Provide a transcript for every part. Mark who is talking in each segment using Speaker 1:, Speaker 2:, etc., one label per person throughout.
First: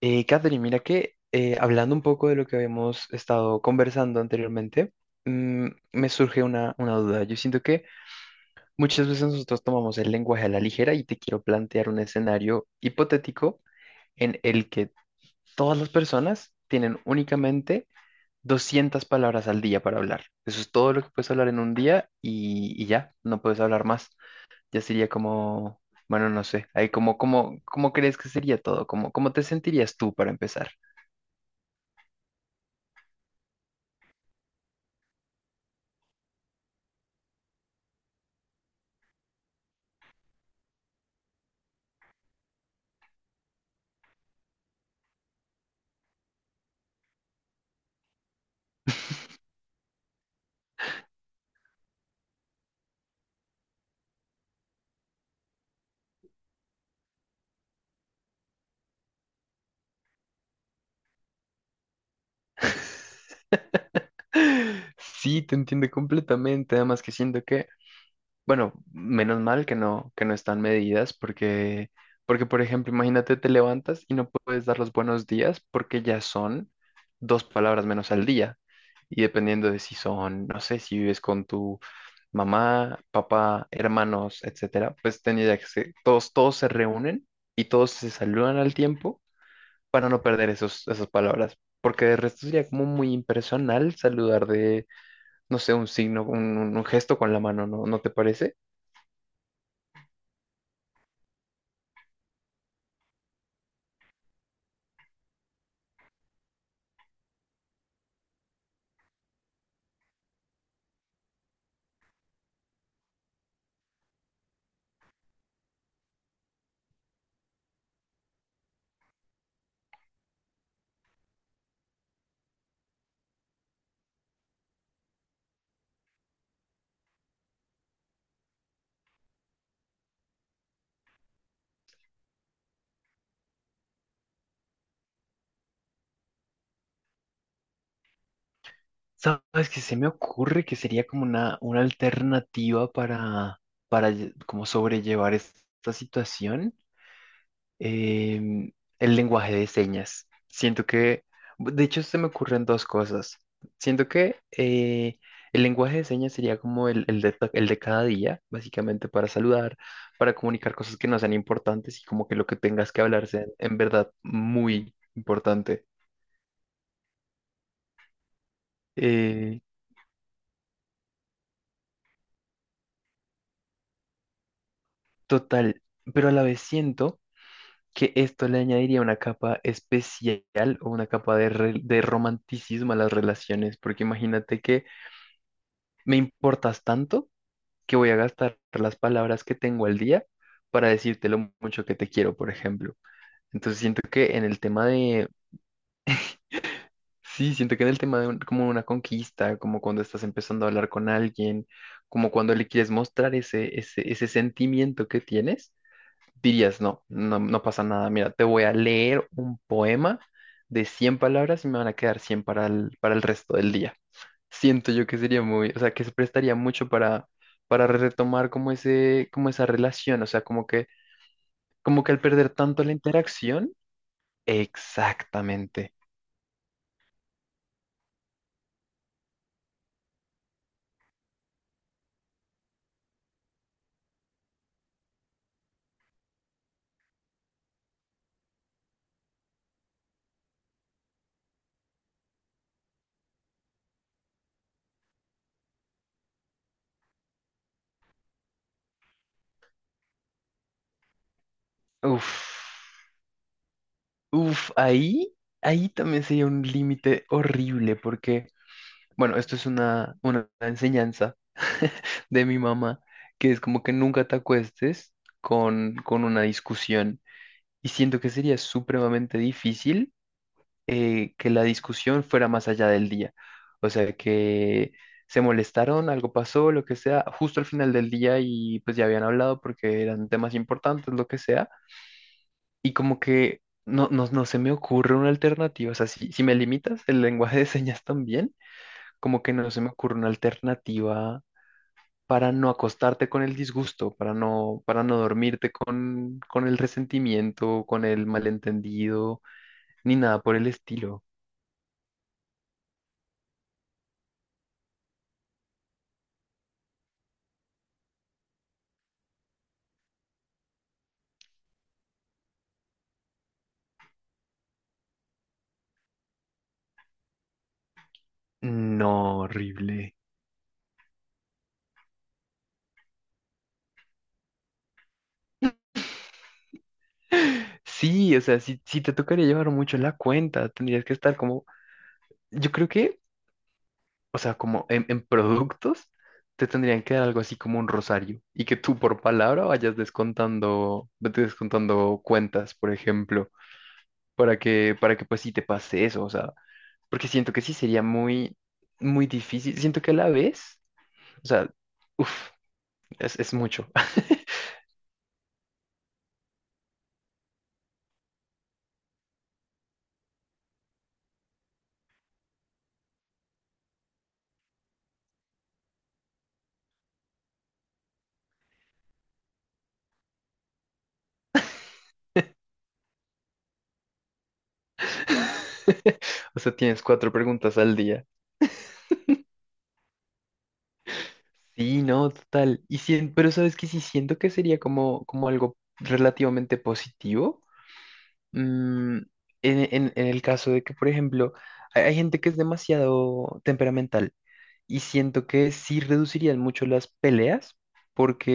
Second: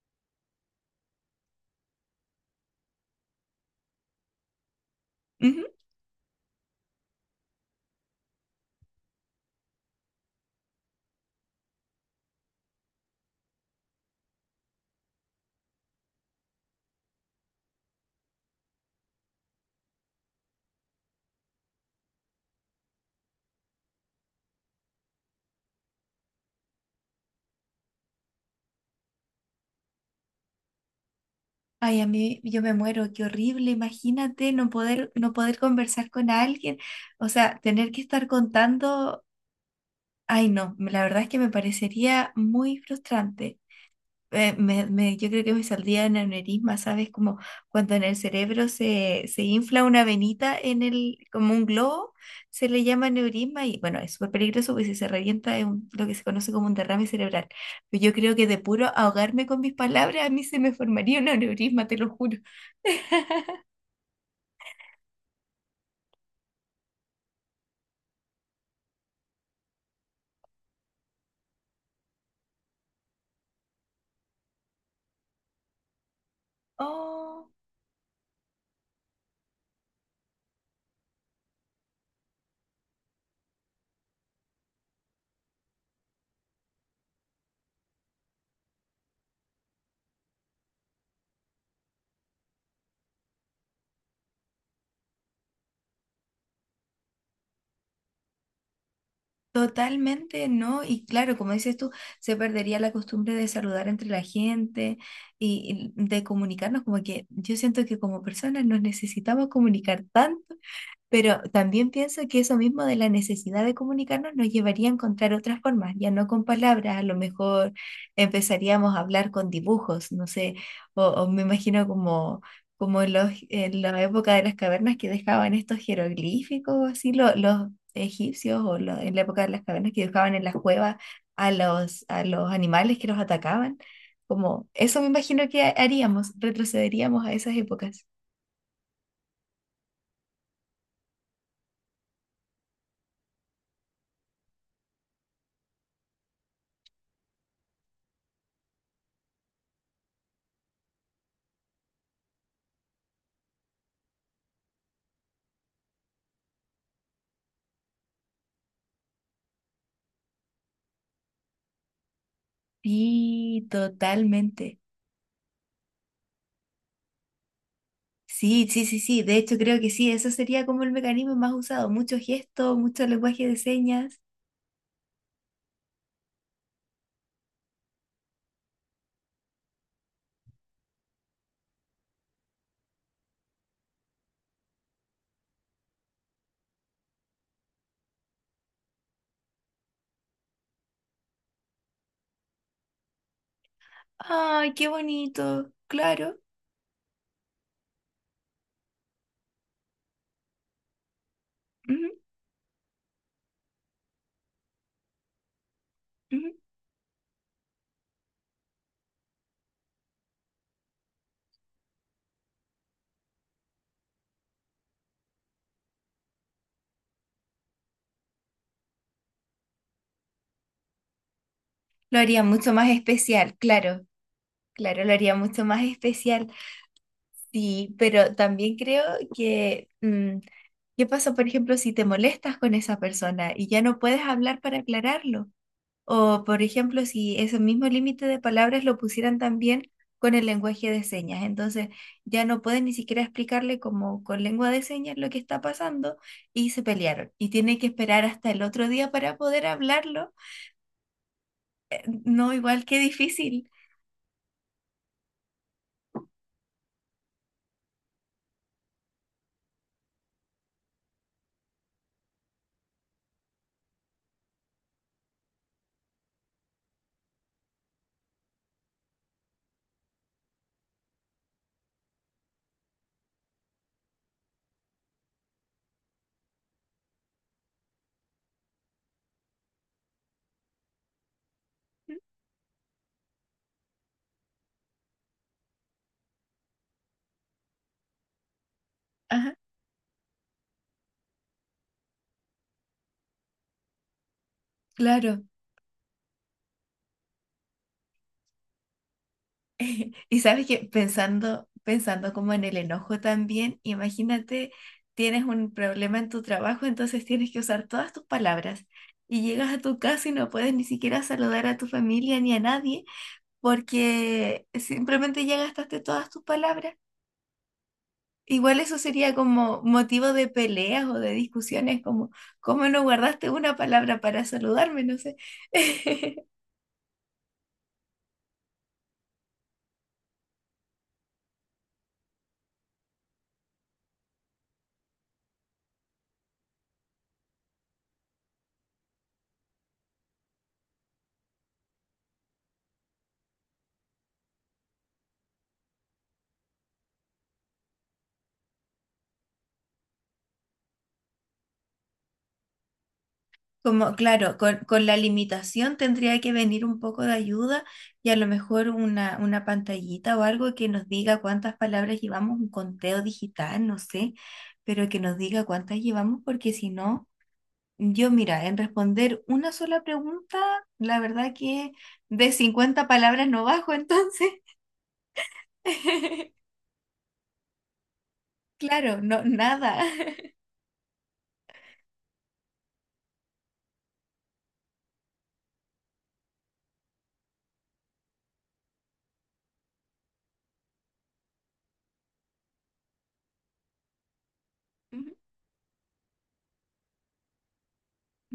Speaker 1: Catherine, mira que hablando un poco de lo que habíamos estado conversando anteriormente,
Speaker 2: Ujú.
Speaker 1: me surge una duda. Yo siento que muchas veces nosotros tomamos el lenguaje a la ligera y te quiero plantear un escenario hipotético en el que todas las personas tienen únicamente 200 palabras al día para hablar. Eso es todo lo que puedes hablar en un día y ya, no puedes hablar más. Ya sería como, bueno, no sé, ahí como, ¿cómo crees que sería todo? ¿Cómo te sentirías tú para empezar?
Speaker 2: Ay, a mí yo me muero, qué horrible, imagínate no poder conversar con alguien, o sea, tener que estar contando, ay no, la verdad es que me parecería muy frustrante. Yo creo que me saldría en aneurisma, ¿sabes? Como cuando en el cerebro se infla una venita en el, como un globo, se le llama aneurisma y bueno, es súper peligroso porque si se revienta lo que se conoce como un derrame cerebral. Pero yo creo que de puro ahogarme con mis palabras a mí se me formaría un aneurisma, te lo juro.
Speaker 1: Sí, te entiendo completamente, además que siento que, bueno, menos mal que no están medidas, porque, por ejemplo, imagínate, te levantas y no puedes dar los buenos días porque ya son dos
Speaker 2: Oh.
Speaker 1: palabras menos al día. Y dependiendo de si son, no sé, si vives con tu mamá, papá, hermanos, etcétera, pues tendría que ser, todos se reúnen y todos se saludan al tiempo para no perder esos, esas palabras, porque de resto sería como muy impersonal saludar de no sé, un signo, un gesto con la mano, ¿no te parece?
Speaker 2: Totalmente, ¿no? Y claro, como dices tú, se perdería la costumbre de saludar entre la gente y de comunicarnos, como que yo siento que como personas nos necesitamos comunicar tanto, pero también pienso que eso mismo de la necesidad de comunicarnos nos llevaría a encontrar otras formas, ya no con palabras. A lo mejor empezaríamos a hablar con dibujos, no sé, o me imagino como, en la época de las cavernas que dejaban estos jeroglíficos, así los egipcios, o en la época de las cavernas que dejaban en las cuevas a los animales que los atacaban, como eso me imagino que haríamos, retrocederíamos a esas épocas.
Speaker 1: ¿Sabes que se me ocurre que sería como una alternativa para, para como sobrellevar esta situación? Em, el lenguaje de señas. Siento que, de hecho, se me ocurren dos cosas. Siento que el lenguaje de señas sería como el de cada día, básicamente para saludar, para comunicar cosas que no sean importantes y como que lo que tengas que hablarse
Speaker 2: Sí,
Speaker 1: en verdad
Speaker 2: totalmente.
Speaker 1: muy importante.
Speaker 2: Sí, sí, sí, sí. De hecho,
Speaker 1: Eh,
Speaker 2: creo que sí. Eso sería como el mecanismo más usado. Muchos gestos, mucho lenguaje de señas.
Speaker 1: Total, pero a la vez siento que esto le añadiría una capa especial o una capa de romanticismo a las relaciones, porque imagínate que me importas tanto que voy a gastar las palabras que tengo al día para decirte lo mucho que te quiero, por ejemplo. Entonces siento que en el
Speaker 2: Ay,
Speaker 1: tema
Speaker 2: qué
Speaker 1: de,
Speaker 2: bonito. Claro.
Speaker 1: sí, siento que en el tema de como una conquista, como cuando estás empezando a hablar con alguien,
Speaker 2: Ujú,
Speaker 1: como cuando le quieres mostrar ese sentimiento que tienes,
Speaker 2: ujú.
Speaker 1: dirías: no, no, no pasa nada. Mira, te voy a leer un poema de 100 palabras y me van a quedar 100 para el resto del día. Siento yo que sería muy, o sea, que se prestaría mucho para retomar como esa relación, o sea, como que
Speaker 2: Lo
Speaker 1: al
Speaker 2: haría
Speaker 1: perder
Speaker 2: mucho
Speaker 1: tanto
Speaker 2: más
Speaker 1: la
Speaker 2: especial,
Speaker 1: interacción,
Speaker 2: claro. Claro, lo haría mucho más
Speaker 1: exactamente.
Speaker 2: especial. Sí, pero también creo que, ¿qué pasa, por ejemplo, si te molestas con esa persona y ya no puedes hablar para aclararlo? O, por ejemplo, si ese mismo límite de palabras lo pusieran también con el lenguaje de señas. Entonces, ya no pueden ni siquiera explicarle como con lengua de señas lo que está pasando y se pelearon. Y tiene que esperar hasta el otro día para poder hablarlo.
Speaker 1: Uf,
Speaker 2: No, igual qué difícil.
Speaker 1: uf, ahí también sería un límite horrible porque, bueno, esto es una enseñanza de mi mamá, que es como que nunca te acuestes con una discusión. Y siento que sería supremamente difícil que la discusión fuera más allá del día. O sea, que se molestaron, algo pasó, lo que sea, justo al final del día y pues ya habían hablado porque eran temas importantes, lo que sea. Y como que no se me ocurre una alternativa. O sea, si me limitas el lenguaje de señas también como
Speaker 2: Ajá,
Speaker 1: que no se me ocurre una alternativa para no acostarte con el disgusto, para no
Speaker 2: claro.
Speaker 1: dormirte con el resentimiento, con el malentendido, ni
Speaker 2: Y
Speaker 1: nada por
Speaker 2: sabes
Speaker 1: el
Speaker 2: que
Speaker 1: estilo.
Speaker 2: pensando como en el enojo también, imagínate, tienes un problema en tu trabajo, entonces tienes que usar todas tus palabras. Y llegas a tu casa y no puedes ni siquiera saludar a tu familia ni a nadie porque simplemente ya gastaste todas tus palabras. Igual eso
Speaker 1: No,
Speaker 2: sería como
Speaker 1: horrible.
Speaker 2: motivo de peleas o de discusiones, como, ¿cómo no guardaste una palabra para saludarme? No sé.
Speaker 1: Sí, o sea, sí, sí te tocaría llevar mucho la cuenta, tendrías que estar como, yo creo que, o sea, como en, productos, te tendrían que dar algo así como un rosario y que tú por palabra vayas descontando, vete descontando cuentas, por ejemplo para que pues sí te pase eso, o sea, porque siento que sí sería muy, muy difícil. Siento que a la vez, o sea, uff, es mucho.
Speaker 2: Como, claro, con la limitación tendría que venir un poco de ayuda y a lo mejor una pantallita o algo que nos diga cuántas palabras llevamos, un conteo digital, no sé, pero que nos diga cuántas llevamos, porque si no, yo mira, en responder una sola pregunta, la verdad que de 50 palabras no bajo, entonces,
Speaker 1: O sea, tienes cuatro preguntas al día.
Speaker 2: claro, no, nada.
Speaker 1: Sí, no, total. Pero sabes que sí siento que sería como algo relativamente positivo, Mm, en el caso de que, por ejemplo, hay gente que es demasiado temperamental y siento que sí reducirían mucho las peleas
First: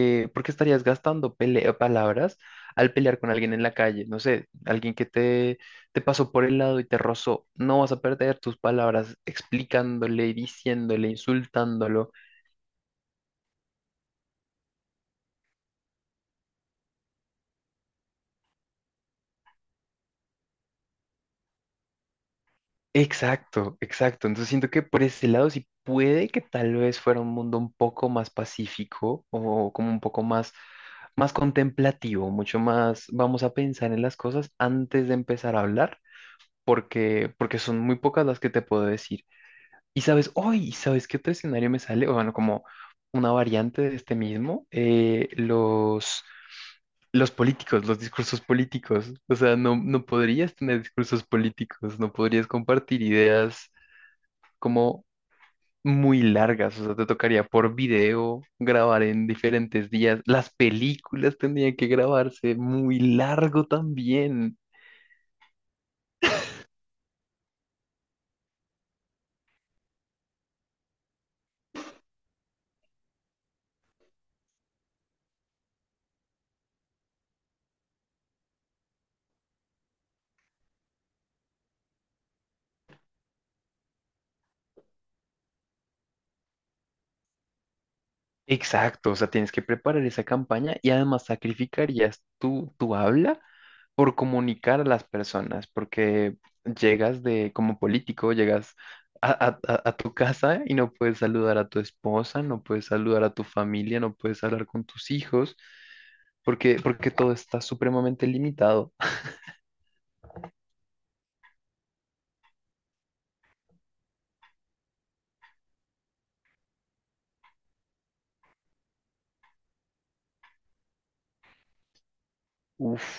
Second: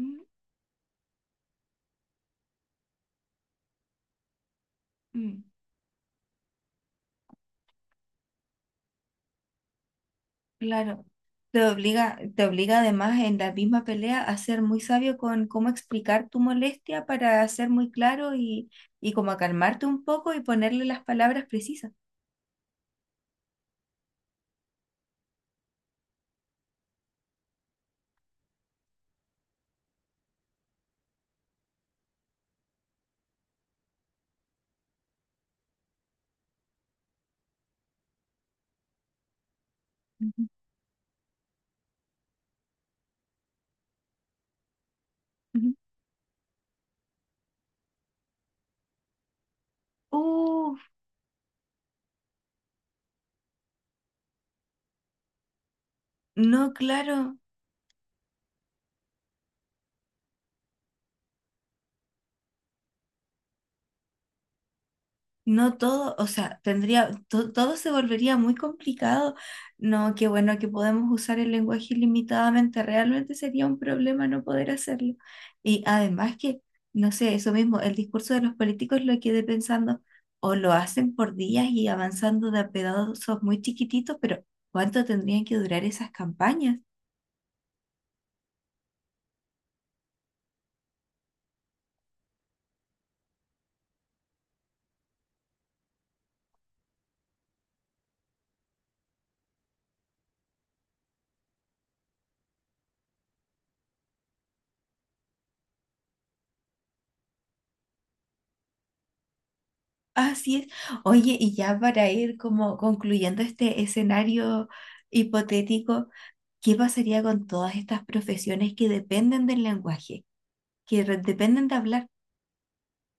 Speaker 2: Mm, mm,
Speaker 1: porque estarías gastando palabras al pelear con alguien en la calle. No sé, alguien que
Speaker 2: mm.
Speaker 1: te pasó por el lado y te rozó. No vas a perder tus palabras explicándole,
Speaker 2: Claro.
Speaker 1: diciéndole, insultándolo.
Speaker 2: Te obliga además en la misma pelea a ser muy sabio con cómo explicar tu molestia para ser muy claro y como a calmarte un poco y ponerle las palabras precisas.
Speaker 1: Exacto, exacto. Entonces siento que por ese lado sí puede que tal vez fuera un mundo un poco más pacífico o como un poco más contemplativo, mucho más vamos a pensar en las cosas antes de empezar a hablar, porque son muy pocas las que te puedo decir. Y sabes,
Speaker 2: Ujú,
Speaker 1: hoy, ¿sabes qué otro escenario me sale? O bueno, como una variante de este mismo,
Speaker 2: ujú.
Speaker 1: los políticos, los discursos políticos. O sea, no, no podrías
Speaker 2: Uf,
Speaker 1: tener discursos políticos, no podrías compartir ideas como muy
Speaker 2: no,
Speaker 1: largas. O sea, te
Speaker 2: claro.
Speaker 1: tocaría por video grabar en diferentes días. Las películas tendrían que grabarse muy largo también.
Speaker 2: No todo, o sea, todo se volvería muy complicado. No, qué bueno que podemos usar el lenguaje ilimitadamente. Realmente sería un problema no poder hacerlo. Y además que, no sé, eso mismo, el discurso de los políticos lo quedé pensando, o lo hacen por días y avanzando de a pedazos muy chiquititos, pero ¿cuánto tendrían que durar esas campañas?
Speaker 1: Exacto, o sea, tienes que preparar esa campaña y además sacrificarías tu habla por comunicar a las personas, porque llegas de como político, llegas a tu casa y no puedes saludar a tu esposa, no puedes saludar a tu familia, no puedes hablar con tus hijos, porque todo está supremamente limitado.
Speaker 2: Así es. Oye, y ya para ir como concluyendo este escenario hipotético. ¿Qué pasaría con todas estas profesiones que dependen del lenguaje, que dependen de hablar?
Speaker 1: Uf,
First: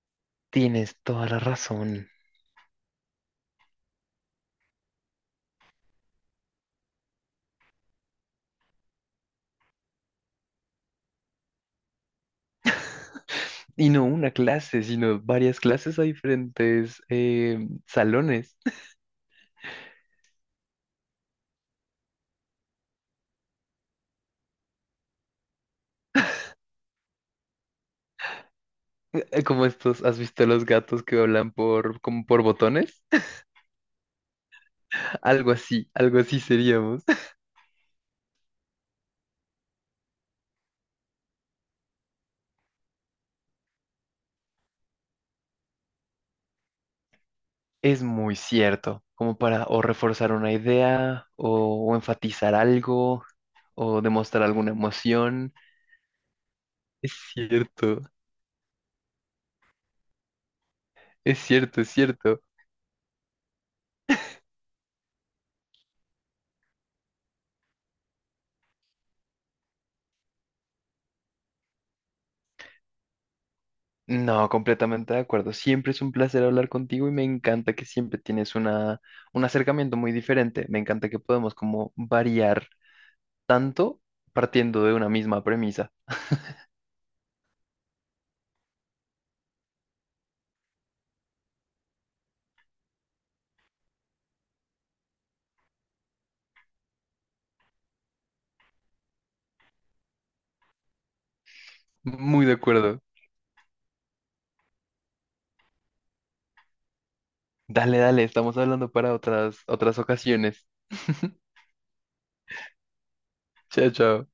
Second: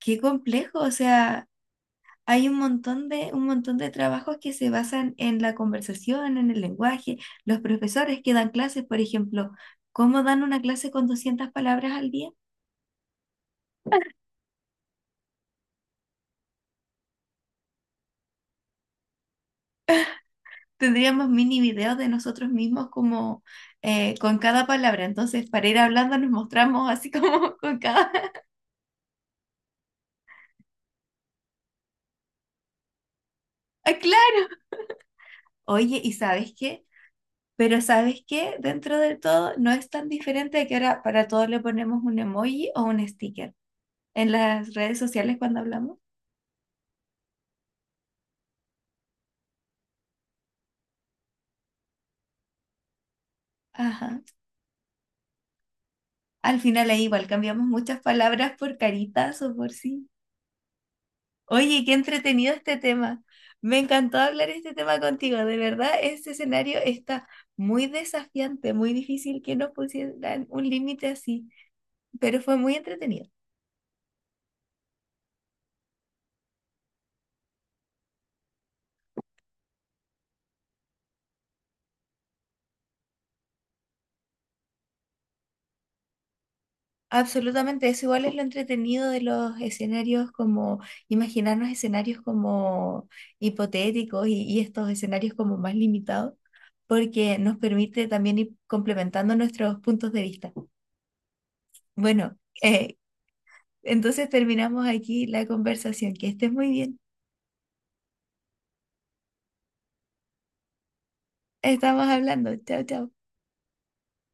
Speaker 2: Qué complejo, o
Speaker 1: tienes toda la
Speaker 2: sea,
Speaker 1: razón.
Speaker 2: hay un montón de trabajos que se basan en la conversación, en el lenguaje. Los profesores que dan clases, por ejemplo, ¿cómo dan una clase con 200 palabras al día?
Speaker 1: Y no una clase, sino varias clases a diferentes salones.
Speaker 2: Tendríamos mini videos de nosotros mismos como con cada palabra. Entonces, para ir hablando nos mostramos así como con cada...
Speaker 1: Como estos, ¿has visto los gatos que hablan por, como por botones?
Speaker 2: ¡Ah, claro! Oye, ¿y
Speaker 1: Algo así
Speaker 2: sabes qué?
Speaker 1: seríamos.
Speaker 2: Pero ¿sabes qué? Dentro de todo no es tan diferente a que ahora para todo le ponemos un emoji o un sticker en las redes sociales cuando hablamos.
Speaker 1: Es muy cierto, como para o reforzar una idea o enfatizar algo o
Speaker 2: Ajá.
Speaker 1: demostrar alguna emoción.
Speaker 2: Al final es
Speaker 1: Es
Speaker 2: igual, cambiamos muchas
Speaker 1: cierto,
Speaker 2: palabras por caritas o por sí.
Speaker 1: es cierto,
Speaker 2: Oye,
Speaker 1: es
Speaker 2: qué
Speaker 1: cierto.
Speaker 2: entretenido este tema. Me encantó hablar este tema contigo. De verdad, este escenario está muy desafiante, muy difícil que nos pusieran un límite así, pero fue muy entretenido.
Speaker 1: No, completamente de acuerdo. Siempre es un placer hablar contigo y me encanta que siempre tienes un acercamiento muy diferente. Me encanta que podemos como variar tanto partiendo de una misma premisa.
Speaker 2: Absolutamente, eso igual es lo entretenido de los escenarios como imaginarnos escenarios como hipotéticos y estos escenarios como más limitados, porque nos permite también ir complementando nuestros puntos de vista. Bueno,
Speaker 1: Muy de
Speaker 2: eh,
Speaker 1: acuerdo.
Speaker 2: entonces terminamos aquí la conversación. Que estés muy bien.
Speaker 1: Dale, dale, estamos hablando para otras ocasiones.
Speaker 2: Estamos hablando. Chao, chao.
Speaker 1: Chao, chao.